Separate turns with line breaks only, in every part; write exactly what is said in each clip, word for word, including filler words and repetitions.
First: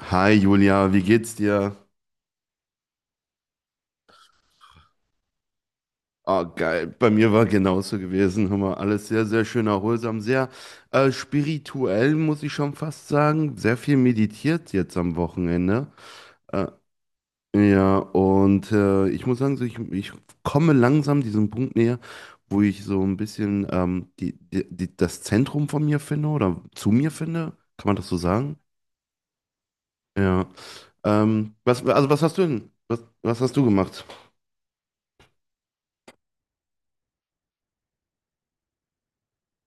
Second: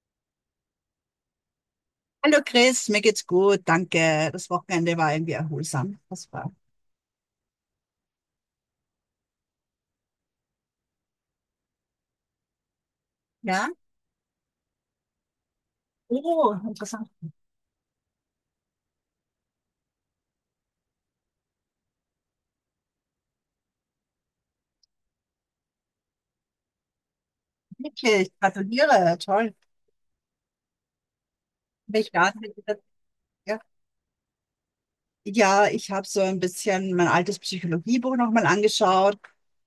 Hi Julia, wie geht's dir?
Hallo Chris, mir geht's gut, danke. Das Wochenende war irgendwie erholsam. Das
Ah,
war.
geil. Bei mir war genauso gewesen. Hör mal, alles sehr, sehr schön erholsam, sehr äh, spirituell, muss ich schon fast sagen.
Ja?
Sehr viel meditiert jetzt am Wochenende.
Oh,
Äh,
interessant.
ja, und äh, ich muss sagen, so ich, ich komme langsam diesem Punkt näher, wo ich so ein bisschen ähm, die, die, die, das Zentrum von mir finde oder zu mir finde. Kann man das so
Wirklich,
sagen?
gratuliere, toll.
Ja. Ähm, was, also
Welch
was hast du
Garten?
denn? Was, was hast du gemacht?
Ja, ich habe so ein bisschen mein altes Psychologiebuch nochmal angeschaut,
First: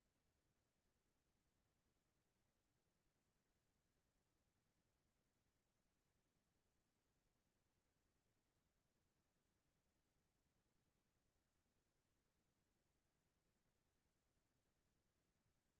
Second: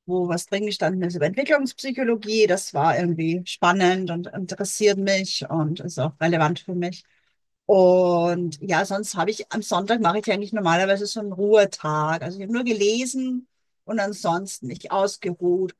wo was drin gestanden ist über Entwicklungspsychologie. Das war irgendwie spannend und interessiert mich und ist auch relevant für mich. Und ja, sonst habe ich am Sonntag mache ich eigentlich normalerweise so einen Ruhetag. Also ich habe nur gelesen und ansonsten mich ausgeruht.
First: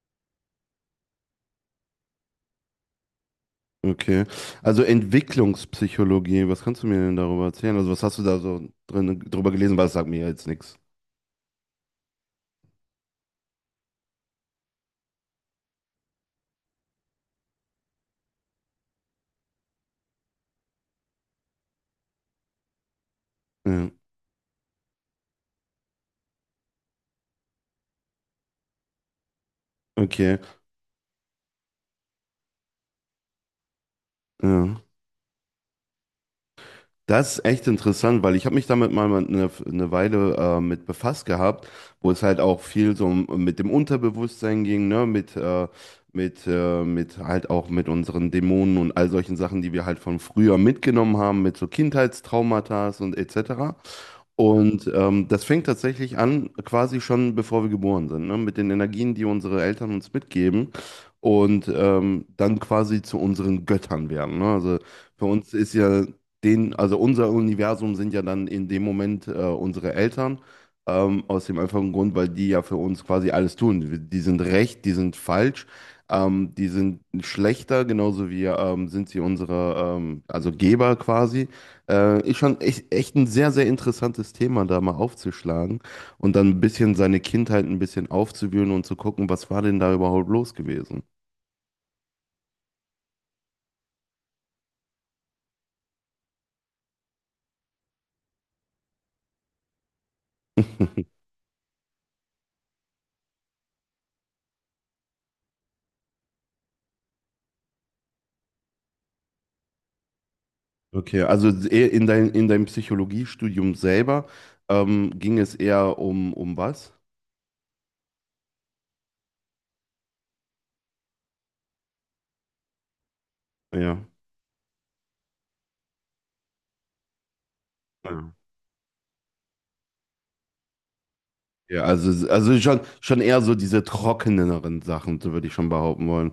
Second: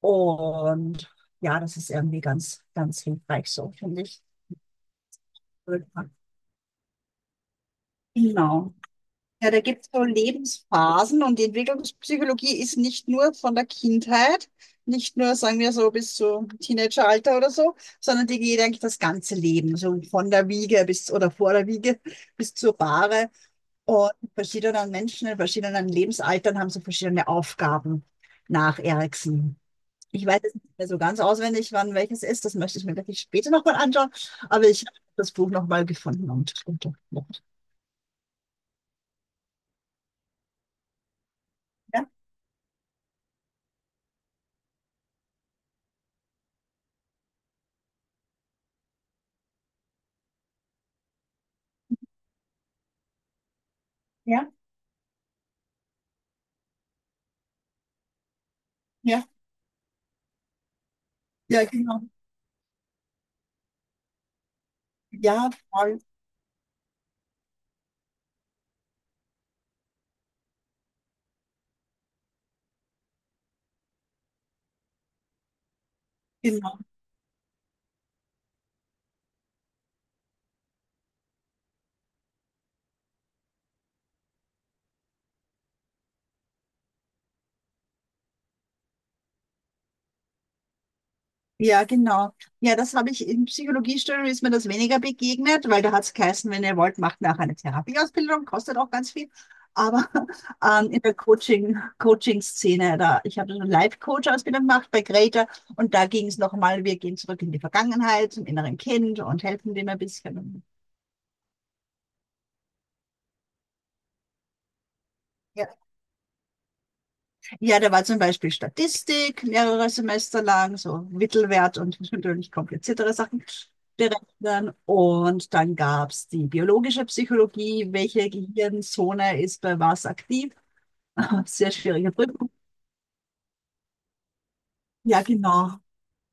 Und ja, das ist irgendwie ganz, ganz hilfreich so, finde ich.
Okay. Also Entwicklungspsychologie, was kannst du mir denn darüber erzählen? Also was hast du da so
Genau.
drin drüber
Ja, da
gelesen? Weil
gibt es
das
so
sagt mir ja jetzt nichts.
Lebensphasen und die Entwicklungspsychologie ist nicht nur von der Kindheit, nicht nur, sagen wir so, bis zum Teenageralter oder so, sondern die geht eigentlich das ganze Leben, so von der Wiege bis oder vor der Wiege bis zur Bahre.
Ja.
Und verschiedenen Menschen in verschiedenen Lebensaltern haben so verschiedene Aufgaben nach Erikson. Ich
Okay.
weiß jetzt nicht mehr so ganz auswendig, wann welches ist, das möchte ich mir wirklich später nochmal anschauen, aber
Ja.
ich habe das Buch nochmal gefunden und und-
Das
und-
ist echt interessant, weil ich habe mich damit mal eine, eine Weile äh, mit befasst gehabt,
ja,
wo es halt auch viel so um, mit dem Unterbewusstsein ging, ne, mit äh, mit äh, mit halt auch mit unseren Dämonen und all solchen Sachen, die wir halt von früher mitgenommen haben, mit so Kindheitstraumata und et cetera.
ja,
Und ähm, das fängt tatsächlich an, quasi schon bevor wir geboren sind, ne? Mit den Energien, die
ja.
unsere Eltern uns mitgeben
Ja,
und
genau.
ähm, dann quasi zu unseren Göttern werden. Ne? Also für
Ja,
uns ist
voll.
ja den, also unser Universum sind ja dann in dem Moment äh, unsere Eltern, ähm, aus dem einfachen Grund, weil die ja für uns quasi alles tun. Die die sind recht, die sind falsch. Ähm, die
Genau.
sind schlechter, genauso wie ähm, sind sie unsere, ähm, also Geber quasi. Äh, ist schon echt, echt ein sehr, sehr interessantes Thema, da mal aufzuschlagen und dann ein bisschen seine Kindheit ein bisschen aufzuwühlen und zu gucken, was war denn da überhaupt los gewesen.
Ja, genau. Ja, das habe ich in Psychologiestudium ist mir das weniger begegnet, weil da hat es geheißen, wenn ihr wollt, macht nachher eine Therapieausbildung, kostet auch ganz viel. Aber ähm, in der Coaching, Coaching-Szene, da, ich habe so eine Life-Coach-Ausbildung gemacht bei Greta und da ging es nochmal, wir gehen zurück in die Vergangenheit, zum inneren Kind und helfen dem ein bisschen.
Okay, also eher in dein, in deinem Psychologiestudium selber ähm, ging es eher um, um was?
Ja, da war zum Beispiel Statistik mehrere Semester lang, so Mittelwert und natürlich kompliziertere Sachen
Ja.
berechnen. Und dann gab's die biologische Psychologie, welche
Ja,
Gehirnzone ist bei was aktiv. Sehr
Ja,
schwierige
also,
Prüfung.
also schon, schon eher so diese trockeneren Sachen,
Ja,
so würde ich schon
genau.
behaupten wollen.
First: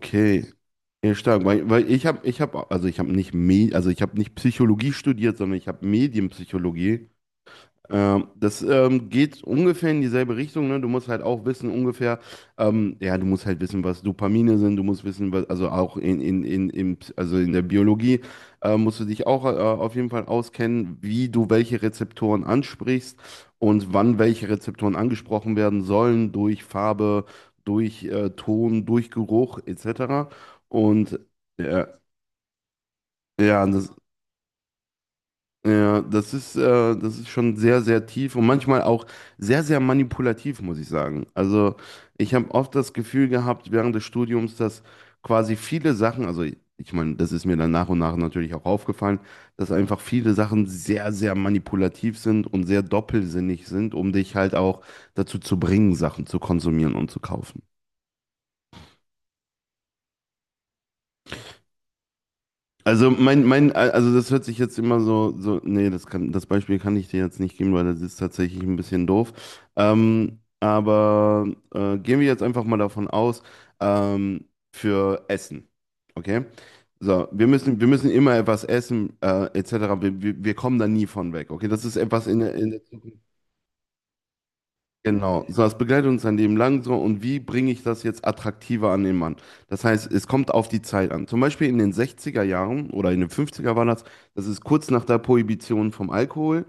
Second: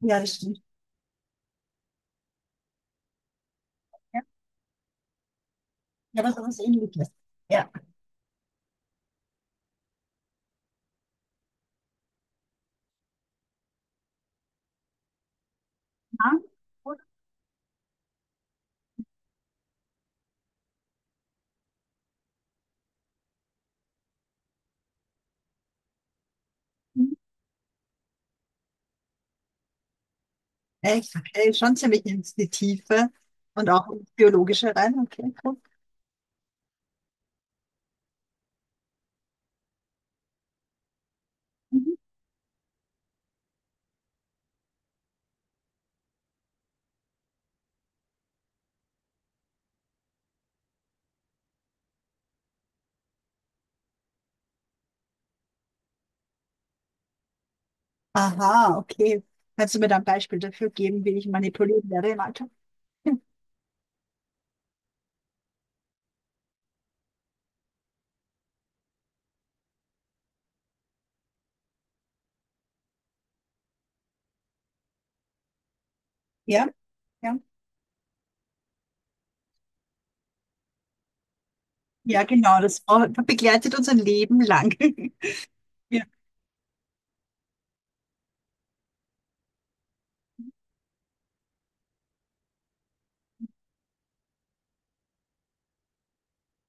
Ja, das stimmt.
Ja, stark, weil, weil ich habe, ich habe, also ich habe nicht, Me also ich habe
Ja,
nicht Psychologie studiert, sondern ich habe
ja, aber was
Medienpsychologie.
ähnliches. Ja.
Ähm, das ähm, geht ungefähr in dieselbe Richtung, ne? Du musst halt auch wissen, ungefähr, ähm, ja, du musst halt wissen, was Dopamine sind, du musst wissen, was, also auch in,
Ja.
in, in, in, also in der Biologie äh, musst du dich auch äh, auf jeden Fall auskennen, wie du welche Rezeptoren ansprichst und wann welche Rezeptoren angesprochen werden sollen, durch
Mhm.
Farbe, durch äh, Ton, durch Geruch, et cetera.
Echt,
Und
okay, schon
ja,
ziemlich in die Tiefe
ja,
und
das.
auch ins Biologische rein. Okay, cool.
Ja, das ist, äh, das ist schon sehr, sehr tief und manchmal auch sehr, sehr manipulativ, muss ich sagen. Also
Mhm.
ich habe oft das Gefühl gehabt während des Studiums, dass quasi viele Sachen, also ich meine, das ist mir dann nach und nach natürlich auch aufgefallen, dass einfach viele Sachen sehr, sehr manipulativ sind und sehr doppelsinnig sind, um dich halt auch dazu zu bringen, Sachen zu konsumieren und zu kaufen.
Aha, okay. Kannst du mir da ein Beispiel dafür geben, wie ich manipuliert werde im Alltag?
Also mein, mein, also das hört sich jetzt immer so, so, nee, das kann, das Beispiel kann ich dir jetzt nicht geben, weil das ist tatsächlich ein bisschen doof. Ähm, aber äh, gehen wir jetzt einfach mal davon aus, ähm, für Essen. Okay?
Ja,
So,
ja.
wir müssen, wir müssen immer etwas essen, äh, et cetera. Wir, wir, wir kommen da nie von weg. Okay, das ist
Ja,
etwas in, der-
genau,
in
das
der
brau-
Zukunft.
begleitet uns ein Leben lang.
Genau, so das
Ja.
begleitet uns sein Leben lang so und wie bringe ich das jetzt attraktiver an den Mann? Das heißt, es kommt auf die Zeit an. Zum Beispiel in den sechziger Jahren oder in den fünfziger war das, das ist kurz nach der Prohibition vom Alkohol,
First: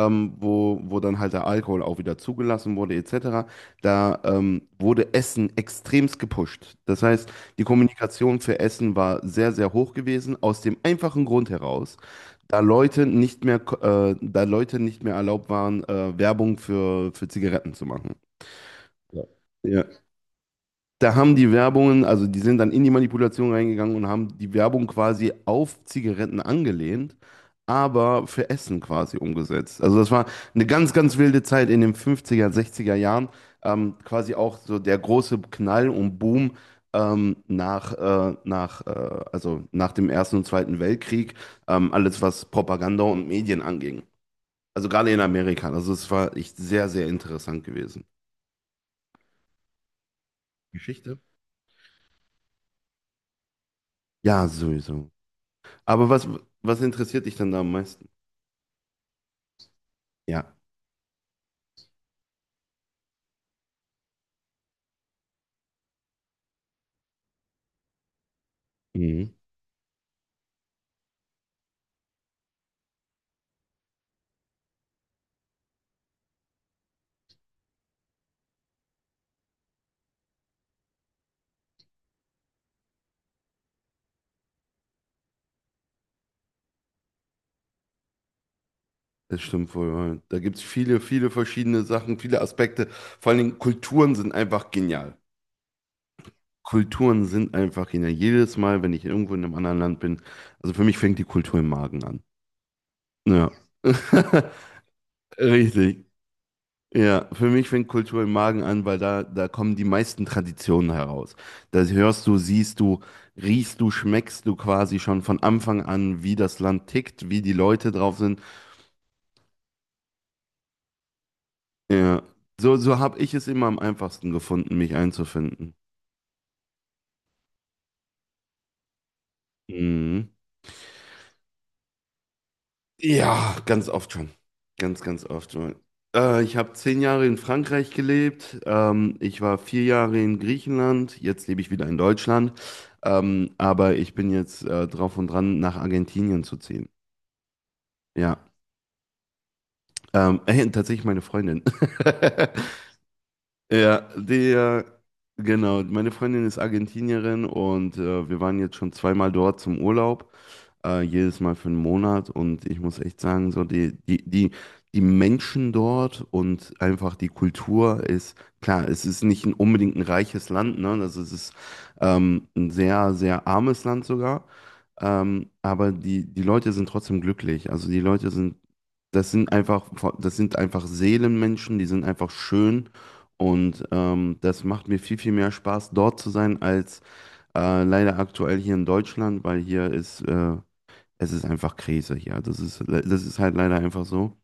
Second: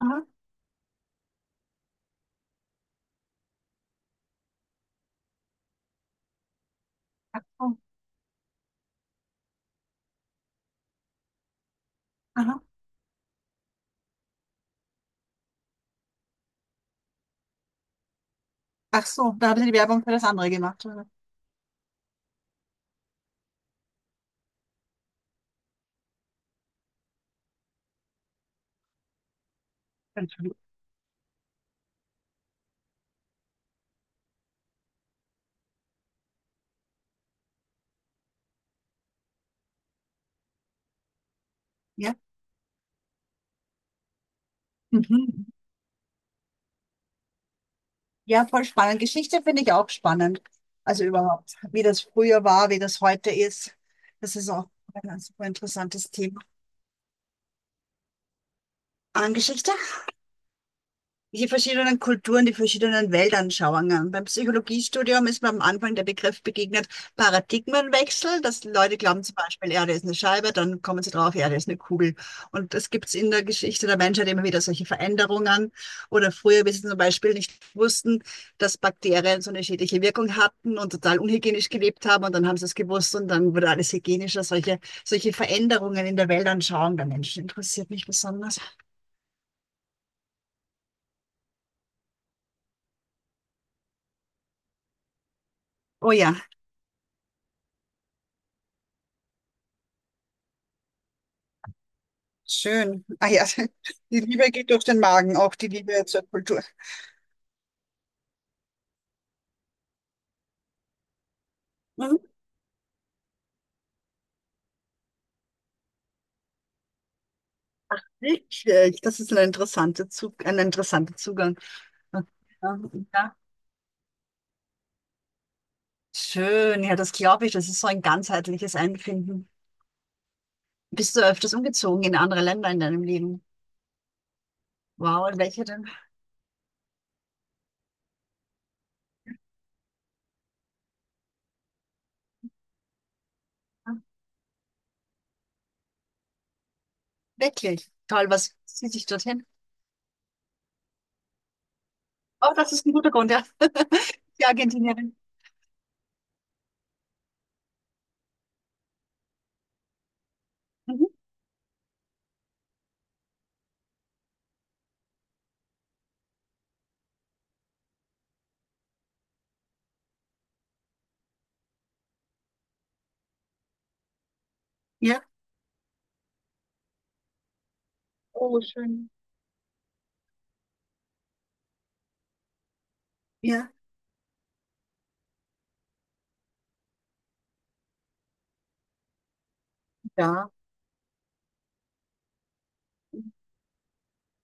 Aha.
wo, wo dann halt der Alkohol auch wieder zugelassen wurde, et cetera, da ähm, wurde Essen extremst gepusht. Das heißt,
Ach
die
so.
Kommunikation für Essen war sehr, sehr hoch gewesen, aus dem einfachen Grund heraus, da
Aha.
Leute nicht mehr, ko- äh, da Leute nicht mehr erlaubt waren, äh, Werbung für, für Zigaretten zu machen.
Ach
Ja.
so, da haben sie die
Ja,
Werbung für das andere gemacht, oder?
da haben die Werbungen, also die sind dann in die Manipulation reingegangen und haben die Werbung quasi auf Zigaretten angelehnt, aber für Essen quasi umgesetzt. Also das war
Entschuldigung.
eine ganz, ganz wilde Zeit in den fünfziger sechziger Jahren. Ähm, quasi auch so der große Knall und Boom ähm, nach, äh, nach, äh, also nach dem Ersten und Zweiten Weltkrieg, ähm,
Ja.
alles was Propaganda und Medien anging. Also gerade in
Mhm.
Amerika. Also es war echt sehr, sehr interessant gewesen.
Ja, voll spannend. Geschichte finde ich auch spannend. Also
Geschichte.
überhaupt, wie das früher war, wie das heute ist. Das
Ja,
ist auch
sowieso.
ein super
Aber
interessantes
was,
Thema.
was interessiert dich dann da am meisten?
An Geschichte?
Ja.
Die verschiedenen Kulturen, die verschiedenen Weltanschauungen. Beim Psychologiestudium ist mir am Anfang der Begriff begegnet, Paradigmenwechsel, dass Leute glauben
Mhm.
zum Beispiel, Erde ist eine Scheibe, dann kommen sie drauf, Erde ist eine Kugel. Und das gibt's in der Geschichte der Menschheit immer wieder solche Veränderungen. Oder früher, wie sie zum Beispiel nicht wussten, dass Bakterien so eine schädliche Wirkung hatten und total unhygienisch gelebt haben und dann haben sie es gewusst und dann wurde alles hygienischer. Solche, solche Veränderungen in der Weltanschauung der Menschen interessiert mich besonders.
Das stimmt wohl. Ja. Da gibt es viele, viele verschiedene Sachen, viele Aspekte. Vor allen Dingen Kulturen sind einfach genial.
Oh ja.
Kulturen sind einfach genial. Jedes Mal, wenn ich irgendwo in einem anderen Land bin, also für mich fängt die Kultur im Magen an.
Schön. Ah ja,
Ja.
die Liebe geht durch den Magen, auch die
Richtig.
Liebe zur Kultur.
Ja, für mich fängt Kultur im Magen an, weil da, da kommen die meisten Traditionen heraus. Da hörst
Mhm.
du, siehst du, riechst du, schmeckst du quasi schon von Anfang an, wie das Land tickt, wie die Leute drauf sind.
Richtig, das ist ein interessanter Zug, ein interessanter Zugang.
Ja. So,
Ja,
so habe ich
ja.
es immer am einfachsten gefunden, mich einzufinden.
Schön, ja, das glaube ich. Das ist so ein ganzheitliches Einfinden.
Mhm.
Bist du öfters umgezogen in andere Länder in deinem Leben?
Ja, ganz oft schon. Ganz, ganz
Wow, in
oft
welche
schon.
denn?
Äh, ich habe zehn Jahre in Frankreich gelebt. Ähm, ich war vier Jahre in Griechenland. Jetzt lebe ich wieder in Deutschland. Ähm, aber
Ah,
ich bin jetzt äh, drauf und dran, nach Argentinien zu ziehen.
wirklich. Toll,
Ja.
was zieht dich dorthin?
Ähm, äh, tatsächlich meine Freundin.
Oh, das ist ein guter Grund, ja.
Ja,
Die
der,
Argentinierin.
genau. Meine Freundin ist Argentinierin und äh, wir waren jetzt schon zweimal dort zum Urlaub. Äh,
Mhm.
jedes Mal für einen Monat und ich muss echt sagen, so die, die, die, die Menschen dort und einfach die Kultur ist, klar, es ist nicht ein, unbedingt ein reiches Land, ne? Also es ist ähm, ein sehr, sehr armes Land sogar,
Ja.
ähm, aber die, die Leute sind trotzdem glücklich. Also die Leute sind,
Oh, schön.
das sind einfach, das sind einfach Seelenmenschen, die sind einfach schön.
Ja.
Und ähm, das macht mir viel, viel mehr Spaß, dort zu sein, als äh, leider aktuell hier in Deutschland, weil hier ist
Ja.
äh, es ist einfach Krise hier. Das ist, le- das ist halt leider einfach so.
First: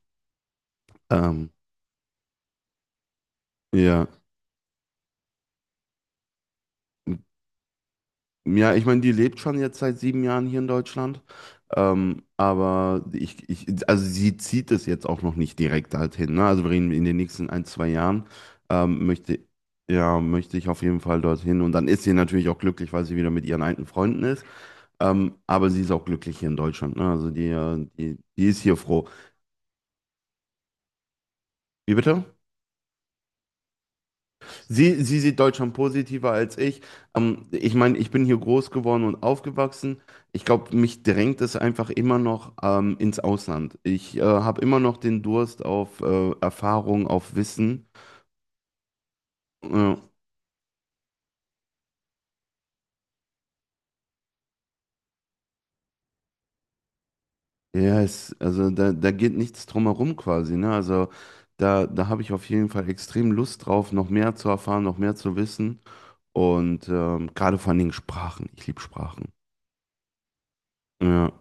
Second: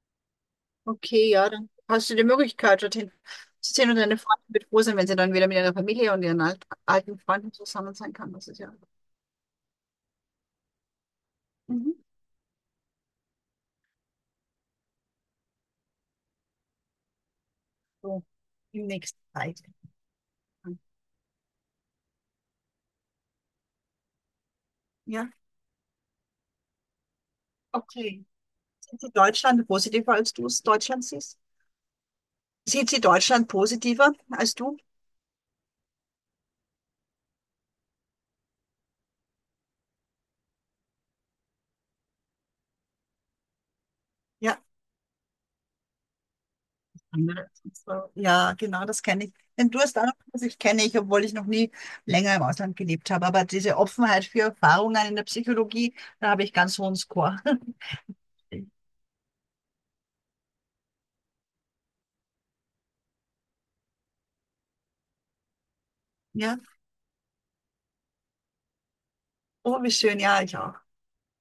Okay, ja,
Ähm,
dann hast du die Möglichkeit, dorthin zu sehen und
ja.
deine Freunde wird froh sein, wenn sie dann wieder mit ihrer Familie und ihren alt, alten Freunden zusammen sein kann. Das ist ja.
Ja, ich meine, die lebt schon jetzt seit sieben Jahren hier in Deutschland.
Mhm.
Ähm, aber ich, ich, also sie zieht es jetzt auch noch nicht direkt halt hin. Ne? Also wir reden in den nächsten ein, zwei
So
Jahren
im
ähm,
nächsten
möchte,
Zeit.
ja, möchte ich auf jeden Fall dorthin. Und dann ist sie natürlich auch glücklich, weil sie wieder mit ihren alten Freunden ist.
Ja,
Ähm, aber sie ist auch glücklich hier in Deutschland. Ne? Also die, äh, die,
okay.
die ist hier
Sieht
froh.
sie Deutschland positiver, als du es Deutschland siehst?
Wie bitte?
Sieht sie Deutschland positiver als du?
Sie, sie sieht Deutschland positiver als ich. Ähm, ich meine, ich bin hier groß geworden und aufgewachsen. Ich glaube, mich drängt es einfach immer noch ähm, ins Ausland. Ich äh, habe
Ja.
immer noch den Durst auf äh, Erfahrung, auf
Andere.
Wissen.
So, ja, genau, das kenne ich. Den
Ja,
Durst auch, das ich kenne ich, obwohl ich noch nie länger im Ausland gelebt habe. Aber diese Offenheit für Erfahrungen in der Psychologie, da habe ich ganz hohen Score.
yes, also da, da geht nichts drum herum quasi, ne? Also da, da habe ich auf jeden Fall extrem Lust drauf, noch mehr zu erfahren, noch mehr zu wissen.
Ja.
Und ähm, gerade vor allen Dingen Sprachen. Ich liebe Sprachen.
Oh, wie schön, ja, ich auch.
Ja.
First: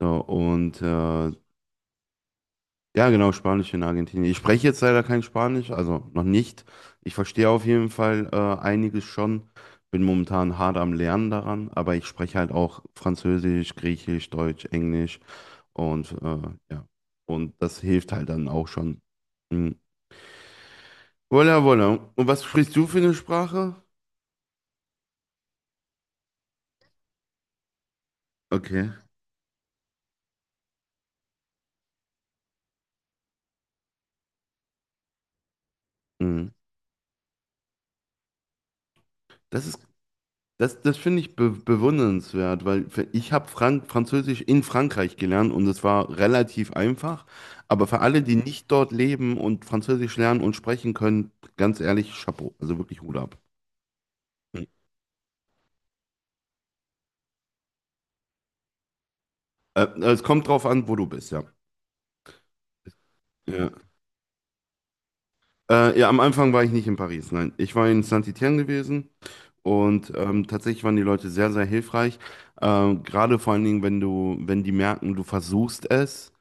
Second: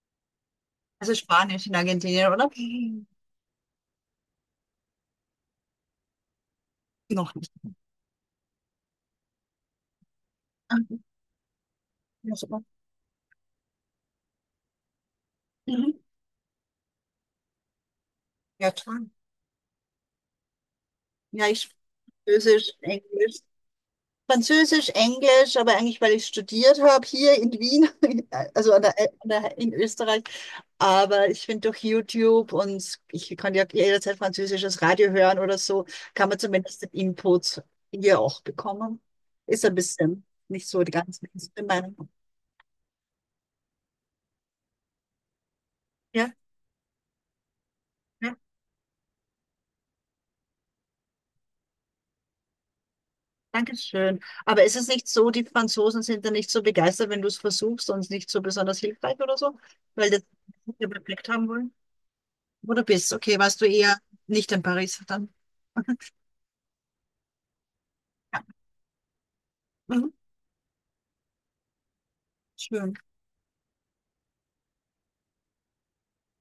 So, und
Also
äh,
Spanisch in Argentinien, oder?
Ja, genau, Spanisch in Argentinien. Ich spreche jetzt leider kein Spanisch, also noch nicht. Ich
Noch
verstehe
nicht.
auf jeden Fall äh, einiges schon. Bin momentan hart
Ah,
am Lernen daran, aber ich
ja,
spreche halt
super.
auch Französisch, Griechisch, Deutsch, Englisch
Mhm.
und äh, ja. Und das hilft halt dann auch
Ja,
schon.
toll.
Mhm.
Ja,
Voilà,
ich
voilà. Und was
Französisch,
sprichst du für eine
Englisch.
Sprache?
Französisch, Englisch, aber eigentlich, weil ich studiert habe hier in Wien, also an
Okay.
der, an der, in Österreich. Aber ich finde durch YouTube und ich kann ja jederzeit französisches Radio hören oder so, kann man
Mhm.
zumindest den Input hier auch bekommen. Ist
Das
ein
ist
bisschen nicht
Das,
so die
das finde
ganze
ich be
Meinung.
bewundernswert, weil für- ich habe Frank Französisch in Frankreich gelernt und es war
Ja,
relativ einfach. Aber für alle,
ja.
die nicht dort leben und Französisch lernen und sprechen können, ganz ehrlich, Chapeau. Also wirklich Hut ab.
Dankeschön.
Mhm.
Aber ist es nicht so, die Franzosen sind da nicht so begeistert, wenn du es versuchst und nicht so besonders hilfreich oder so,
Äh,
weil die
es kommt drauf an,
den
wo du
Effekt
bist, ja.
haben wollen? Wo du bist, okay, warst du
Ja.
eher nicht in Paris dann?
Äh, ja, am Anfang war ich nicht in Paris, nein. Ich war in Saint-Étienne gewesen.
Mhm.
Und ähm, tatsächlich waren die Leute sehr, sehr hilfreich.
Schön.
Ähm, gerade vor allen Dingen, wenn du, wenn die merken, du versuchst es,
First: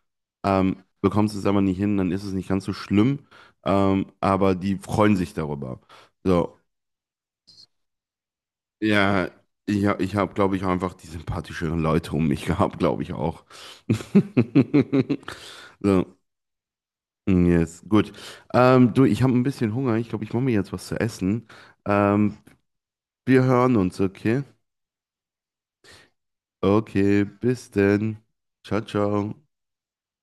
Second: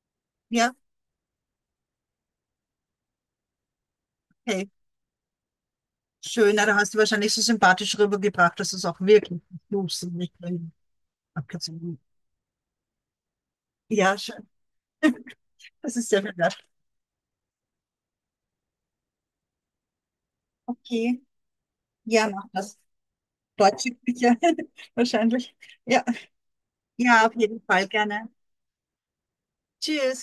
Ja,
ähm, bekommst es aber nicht hin, dann ist es nicht ganz so schlimm. Ähm, aber
okay,
die freuen sich darüber.
schön.
So,
Na, da hast du wahrscheinlich so sympathisch rübergebracht, dass du es auch
ja,
wirklich
ich, hab-
versuchst
ich
und
habe,
nicht
glaube
nur
ich, auch einfach die sympathischeren
abgezogen.
Leute um mich gehabt, glaube ich auch.
Ja, schön. Das
So,
ist sehr viel wert.
mm, yes, gut. Ähm, du, ich habe ein bisschen Hunger. Ich glaube, ich mache mir jetzt was zu
Okay.
essen.
Ja,
Ähm,
mach das.
Wir hören
Deutsche
uns,
Küche,
okay?
wahrscheinlich. Ja.
Okay,
Ja, auf jeden
bis
Fall
denn.
gerne.
Ciao, ciao.
Tschüss.